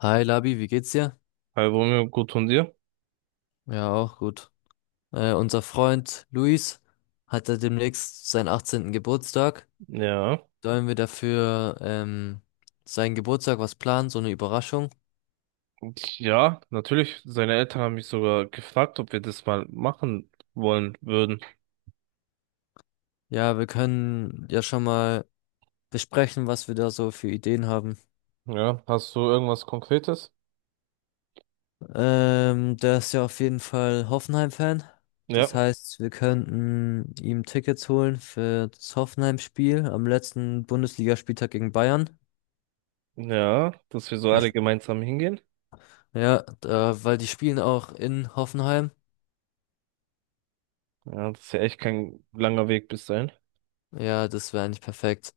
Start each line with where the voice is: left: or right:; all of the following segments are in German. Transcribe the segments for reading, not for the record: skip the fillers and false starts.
left: Hi Labi, wie geht's dir?
right: Hallo Romeo, gut und dir?
left: Ja, auch gut. Unser Freund Luis hat ja demnächst seinen 18. Geburtstag.
right: Ja.
left: Sollen wir dafür seinen Geburtstag was planen, so eine Überraschung?
right: Und ja, natürlich. Seine Eltern haben mich sogar gefragt, ob wir das mal machen wollen würden.
left: Ja, wir können ja schon mal besprechen, was wir da so für Ideen haben.
right: Ja, hast du irgendwas Konkretes?
left: Der ist ja auf jeden Fall Hoffenheim-Fan. Das
right: Ja.
left: heißt, wir könnten ihm Tickets holen für das Hoffenheim-Spiel am letzten Bundesligaspieltag gegen Bayern.
right: Ja, dass wir so
left: Da
right: alle gemeinsam hingehen.
left: Ja, da, weil die spielen auch in Hoffenheim.
right: Ja, das ist ja echt kein langer Weg bis dahin.
left: Ja, das wäre eigentlich perfekt.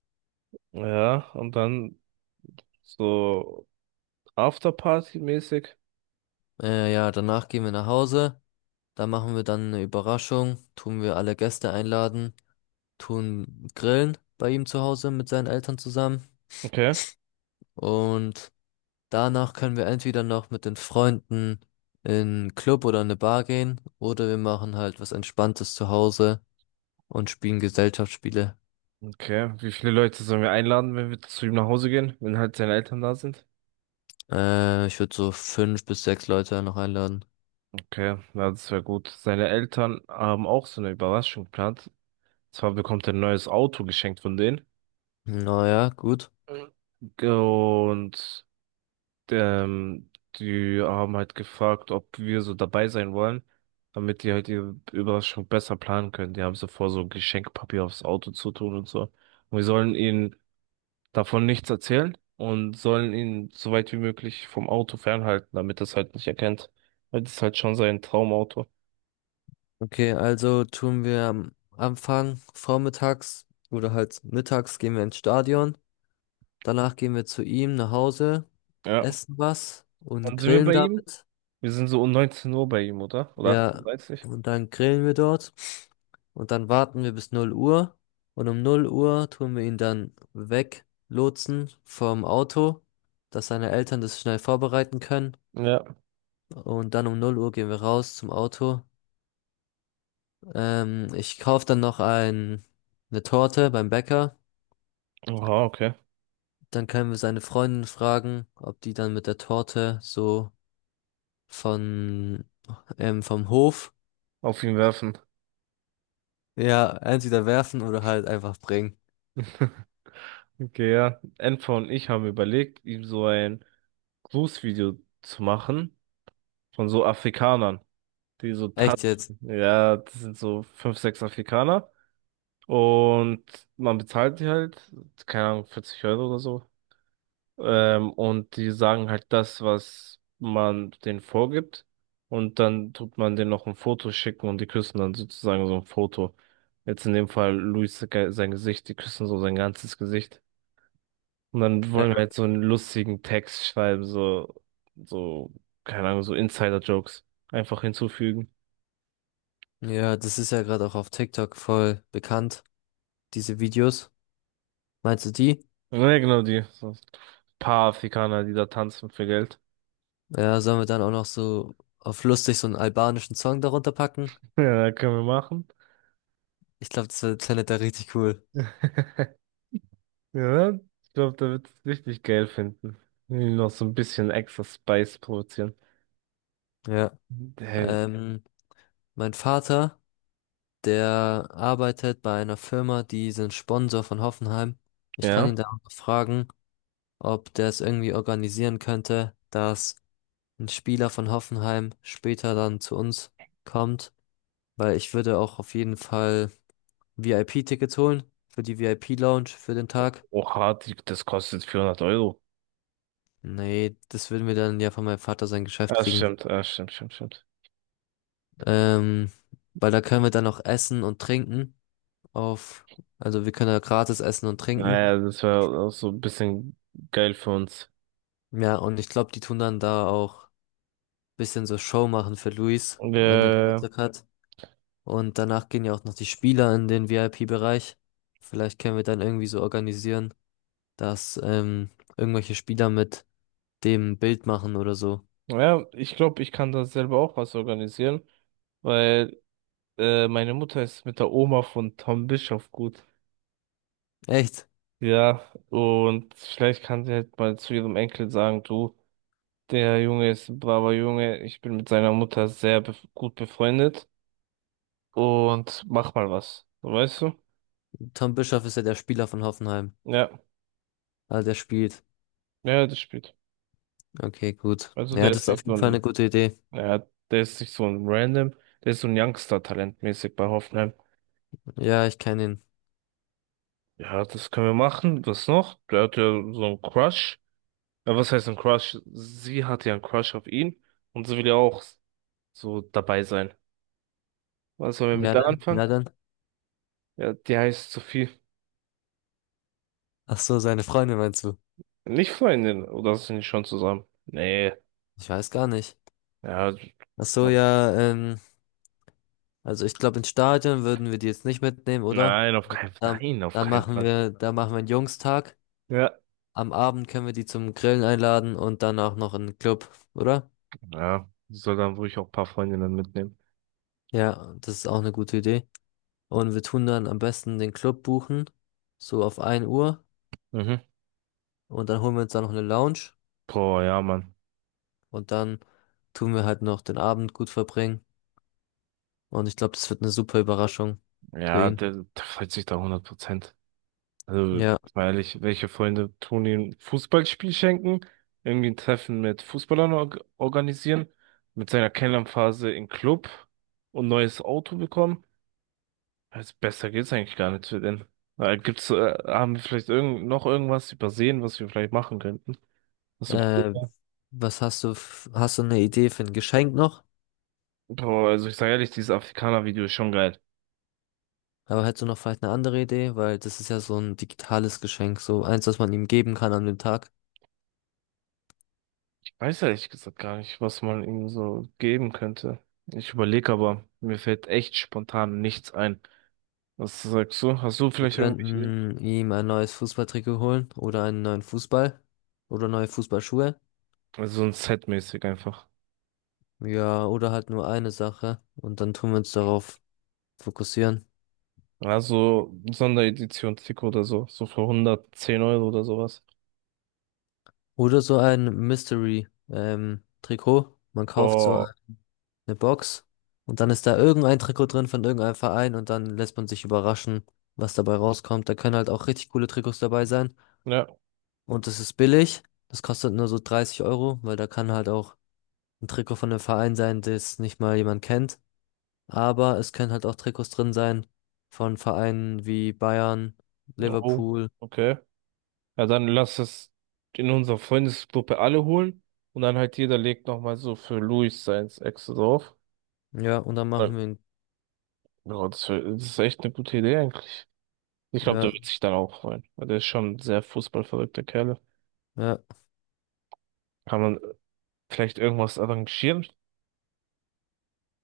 right: Ja, und dann so Afterparty-mäßig.
left: Ja, danach gehen wir nach Hause. Da machen wir dann eine Überraschung. Tun wir alle Gäste einladen. Tun grillen bei ihm zu Hause mit seinen Eltern zusammen.
right: Okay.
left: Und danach können wir entweder noch mit den Freunden in einen Club oder eine Bar gehen. Oder wir machen halt was Entspanntes zu Hause und spielen Gesellschaftsspiele.
right: Okay. Wie viele Leute sollen wir einladen, wenn wir zu ihm nach Hause gehen, wenn halt seine Eltern da sind?
left: Ich würde so fünf bis sechs Leute noch einladen.
right: Okay, ja, das wäre gut. Seine Eltern haben auch so eine Überraschung geplant. Zwar bekommt er ein neues Auto geschenkt von denen.
left: Naja, gut.
right: Und ähm, die haben halt gefragt, ob wir so dabei sein wollen, damit die halt ihre Überraschung besser planen können. Die haben so vor, so Geschenkpapier aufs Auto zu tun und so. Und wir sollen ihnen davon nichts erzählen und sollen ihn so weit wie möglich vom Auto fernhalten, damit das halt nicht erkennt. Weil das ist halt schon sein Traumauto.
left: Okay, also tun wir am Anfang vormittags oder halt mittags gehen wir ins Stadion. Danach gehen wir zu ihm nach Hause,
right: Ja.
left: essen was und
right: Wann sind wir
left: grillen
right: bei ihm?
left: damit.
right: Wir sind so um 19 Uhr bei ihm, oder? Oder 18.30
left: Ja,
right: Uhr? Dreißig?
left: und dann grillen wir dort. Und dann warten wir bis 0 Uhr. Und um 0 Uhr tun wir ihn dann weglotsen vom Auto, dass seine Eltern das schnell vorbereiten können.
right: Ja.
left: Und dann um 0 Uhr gehen wir raus zum Auto. Ich kaufe dann noch ein, eine Torte beim Bäcker.
right: Aha, okay.
left: Dann können wir seine Freundin fragen, ob die dann mit der Torte so von vom Hof
right: Auf ihn werfen.
left: ja entweder werfen oder halt einfach bringen.
right: Okay, ja. Enfer und ich haben überlegt, ihm so ein Grußvideo zu machen von so Afrikanern, die so
left: Echt jetzt?
right: tanzen. Ja, das sind so fünf, sechs Afrikaner. Und man bezahlt die halt, keine Ahnung, 40 Euro oder so. Und die sagen halt das, was man denen vorgibt. Und dann tut man denen noch ein Foto schicken und die küssen dann sozusagen so ein Foto. Jetzt in dem Fall Luis sein Gesicht, die küssen so sein ganzes Gesicht. Und dann wollen wir
left: Ja,
right: jetzt so einen lustigen Text schreiben, so, so, keine Ahnung, so Insider-Jokes einfach hinzufügen.
left: Ja, das ist ja gerade auch auf TikTok voll bekannt, diese Videos. Meinst du die?
right: Ja, genau die. So ein paar Afrikaner, die da tanzen für Geld.
left: Ja, sollen wir dann auch noch so auf lustig so einen albanischen Song darunter packen?
right: Ja, können wir machen.
left: Ich glaube, klingt da richtig cool.
right: Ja, ich glaube, da wird es richtig geil finden. Noch so ein bisschen extra Spice produzieren.
left: Ja.
right: Hey,
left: Ähm, mein Vater. Der arbeitet bei einer Firma, die sind Sponsor von Hoffenheim. Ich kann ihn
right: ja.
left: da auch fragen, ob der es irgendwie organisieren könnte, dass ein Spieler von Hoffenheim später dann zu uns kommt, weil ich würde auch auf jeden Fall VIP-Tickets holen für die VIP-Lounge für den Tag.
right: Oha, das kostet 400 Euro.
left: Nee, das würden wir dann ja von meinem Vater sein Geschäft
right: Ah,
left: kriegen.
right: stimmt, ah, stimmt, stimmt, stimmt.
left: Ähm, weil da können wir dann auch essen und trinken auf, also wir können da gratis essen und trinken.
right: Naja, das wäre auch so ein bisschen geil für uns.
left: Ja, und ich glaube, die tun dann da auch bisschen so Show machen für Luis, wenn er
right: Ja.
left: Geburtstag hat. Und danach gehen ja auch noch die Spieler in den VIP-Bereich. Vielleicht können wir dann irgendwie so organisieren, dass irgendwelche Spieler mit dem Bild machen oder so.
right: Ja, ich glaube, ich kann da selber auch was organisieren, weil meine Mutter ist mit der Oma von Tom Bischof gut.
left: Echt?
right: Ja, und vielleicht kann sie halt mal zu ihrem Enkel sagen, du, der Junge ist ein braver Junge, ich bin mit seiner Mutter sehr bef gut befreundet und mach mal was. So, weißt du?
left: Tom Bischoff ist ja der Spieler von Hoffenheim.
right: Ja,
left: Ah, der spielt.
right: ja, das spielt.
left: Okay, gut.
right: Also
left: Ja,
right: der
left: das
right: ist
left: ist auf
right: nicht nur
left: jeden Fall eine
right: ein,
left: gute Idee.
right: ja, der ist nicht so ein Random, der ist so ein Youngster-Talent mäßig bei Hoffenheim.
left: Ja, ich kenne ihn.
right: Ja, das können wir machen. Was noch? Der hat ja so einen Crush. Ja, was heißt ein Crush? Sie hatte ja einen Crush auf ihn und sie will ja auch so dabei sein. Was sollen wir mit
left: Wer
right: der
left: denn?
right: anfangen?
left: Wer denn?
right: Ja, die heißt Sophie.
left: Ach so, seine Freundin meinst du?
right: Nicht Freundin, oder sind die schon zusammen? Nee,
left: Ich weiß gar nicht.
right: ja,
left: Ach so, ja, also ich glaube, ins Stadion würden wir die jetzt nicht mitnehmen, oder?
right: nein, auf keinen Fall,
left: Dann,
right: nein, auf
left: dann
right: keinen Fall.
left: da machen wir einen Jungstag.
right: Ja,
left: Am Abend können wir die zum Grillen einladen und dann auch noch in den Club, oder?
right: ja, sie soll dann ruhig auch ein paar Freundinnen mitnehmen.
left: Ja, das ist auch eine gute Idee. Und wir tun dann am besten den Club buchen, so auf 1 Uhr.
right: Mhm.
left: Und dann holen wir uns dann noch eine Lounge.
right: Boah, ja, Mann.
left: Und dann tun wir halt noch den Abend gut verbringen. Und ich glaube, das wird eine super Überraschung für
right: Ja,
left: ihn.
right: der freut sich da 100%. Also,
left: Ja.
right: weil welche Freunde tun ihm ein Fußballspiel schenken, irgendwie ein Treffen mit Fußballern organisieren, mit seiner Kennenlernphase im Club und neues Auto bekommen. Also besser geht's eigentlich gar nicht für den. Haben wir vielleicht irgend noch irgendwas übersehen, was wir vielleicht machen könnten? Was so cool
left: Äh,
right: wäre?
left: was hast du, f- Hast du eine Idee für ein Geschenk noch?
right: Boah, also ich sage ehrlich, dieses Afrikaner-Video ist schon geil.
left: Aber hättest du noch vielleicht eine andere Idee? Weil das ist ja so ein digitales Geschenk, so eins, das man ihm geben kann an dem Tag.
right: Ich weiß ehrlich gesagt gar nicht, was man ihm so geben könnte. Ich überlege aber, mir fällt echt spontan nichts ein. Was sagst du? Hast du
left: Wir
right: vielleicht irgendwelche Ideen?
left: könnten ihm ein neues Fußballtrikot holen oder einen neuen Fußball oder neue Fußballschuhe.
right: Also so ein Set-mäßig einfach.
left: Ja, oder halt nur eine Sache und dann tun wir uns darauf fokussieren.
right: Also Sonderedition-Trikot oder so. So für 110 Euro oder sowas.
left: Oder so ein Mystery, Trikot. Man kauft so
right: Boah.
left: eine Box und dann ist da irgendein Trikot drin von irgendeinem Verein und dann lässt man sich überraschen, was dabei rauskommt. Da können halt auch richtig coole Trikots dabei sein.
right: Ja.
left: Und das ist billig. Das kostet nur so 30 Euro, weil da kann halt auch ein Trikot von einem Verein sein, das nicht mal jemand kennt. Aber es können halt auch Trikots drin sein von Vereinen wie Bayern,
right: Oh,
left: Liverpool.
right: okay. Ja, dann lass es in unserer Freundesgruppe alle holen. Und dann halt jeder legt nochmal so für Luis seins extra drauf.
left: Ja, und dann machen
right: Ja,
left: wir ihn.
right: ja, das ist echt eine gute Idee eigentlich. Ich glaube,
left: Ja,
right: der wird sich dann auch freuen. Weil der ist schon ein sehr fußballverrückter Kerl.
left: ja.
right: Kann man vielleicht irgendwas arrangieren?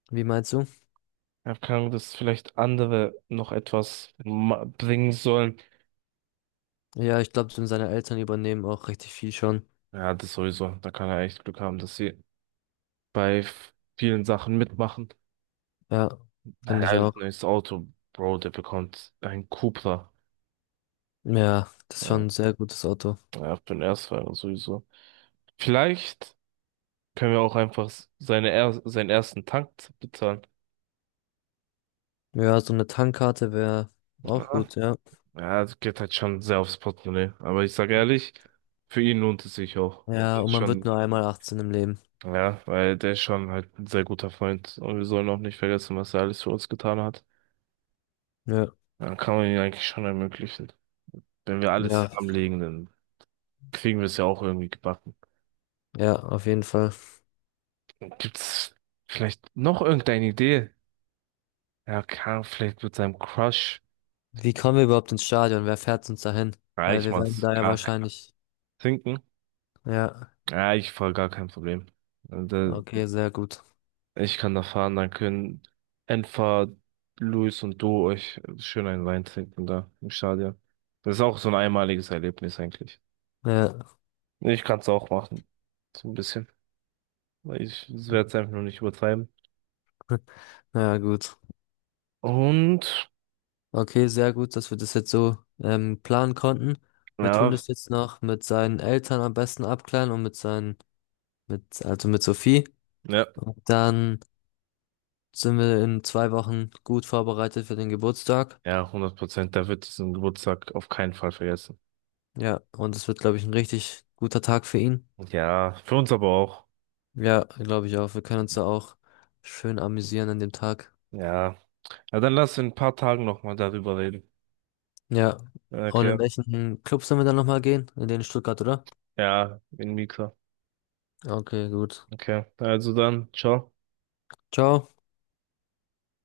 left: Wie meinst du?
right: Ja, keine Ahnung, dass vielleicht andere noch etwas bringen sollen.
left: Ja, ich glaube, seine Eltern übernehmen auch richtig viel schon.
right: Ja, das sowieso. Da kann er echt Glück haben, dass sie bei vielen Sachen mitmachen.
left: Ja, finde ich
right: Naja,
left: auch.
right: neues Auto, Bro, der bekommt ein Cupra.
left: Ja, das ist
right: Ja,
left: schon ein sehr gutes Auto.
right: ja, für den Erstfahrer sowieso. Vielleicht können wir auch einfach seinen ersten Tank bezahlen.
left: Ja, so eine Tankkarte wäre auch
right: Ja,
left: gut, ja.
right: ja, das geht halt schon sehr aufs Portemonnaie. Aber ich sage ehrlich, für ihn lohnt es sich auch.
left: Ja, und
right: Ist
left: man wird
right: schon
left: nur einmal 18 im Leben.
right: ja, weil der ist schon halt ein sehr guter Freund und wir sollen auch nicht vergessen, was er alles für uns getan hat.
left: Ja,
right: Dann kann man ihn eigentlich schon ermöglichen. Wenn wir alles
left: ja,
right: zusammenlegen, dann kriegen wir es ja auch irgendwie gebacken.
left: ja, auf jeden Fall.
right: Gibt's vielleicht noch irgendeine Idee? Ja, kann vielleicht mit seinem Crush.
left: Wie kommen wir überhaupt ins Stadion? Wer fährt uns dahin?
right: Ja,
left: Weil
right: ich
left: wir werden
right: mach's.
left: da ja
right: Kack.
left: wahrscheinlich.
right: Trinken?
left: Ja,
right: Ja, ich voll gar kein Problem. Und,
left: okay, sehr gut.
right: ich kann da fahren, dann können Enfer, Luis und du euch schön einen Wein trinken da im Stadion. Das ist auch so ein einmaliges Erlebnis eigentlich.
left: Ja,
right: Nee, ich kann es auch machen. So ein bisschen. Weil ich werde es einfach nur nicht übertreiben.
left: ja, gut.
right: Und
left: Okay, sehr gut, dass wir das jetzt so planen konnten. Wir tun
right: ja,
left: das jetzt noch mit seinen Eltern am besten abklären und mit seinen, also mit Sophie.
right: ja,
left: Und dann sind wir in 2 Wochen gut vorbereitet für den Geburtstag.
right: ja, 100%. Da wird diesen Geburtstag auf keinen Fall vergessen.
left: Ja, und es wird, glaube ich, ein richtig guter Tag für ihn.
right: Ja, für uns aber auch.
left: Ja, glaube ich auch. Wir können uns da auch schön amüsieren an dem Tag.
right: Ja. Ja, dann lass in ein paar Tagen nochmal darüber reden.
left: Ja. Und
right: Okay.
left: in welchen Club sollen wir dann nochmal gehen? In Stuttgart, oder?
right: Ja, in Mika.
left: Okay, gut.
right: Okay. Also dann, ciao.
left: Ciao.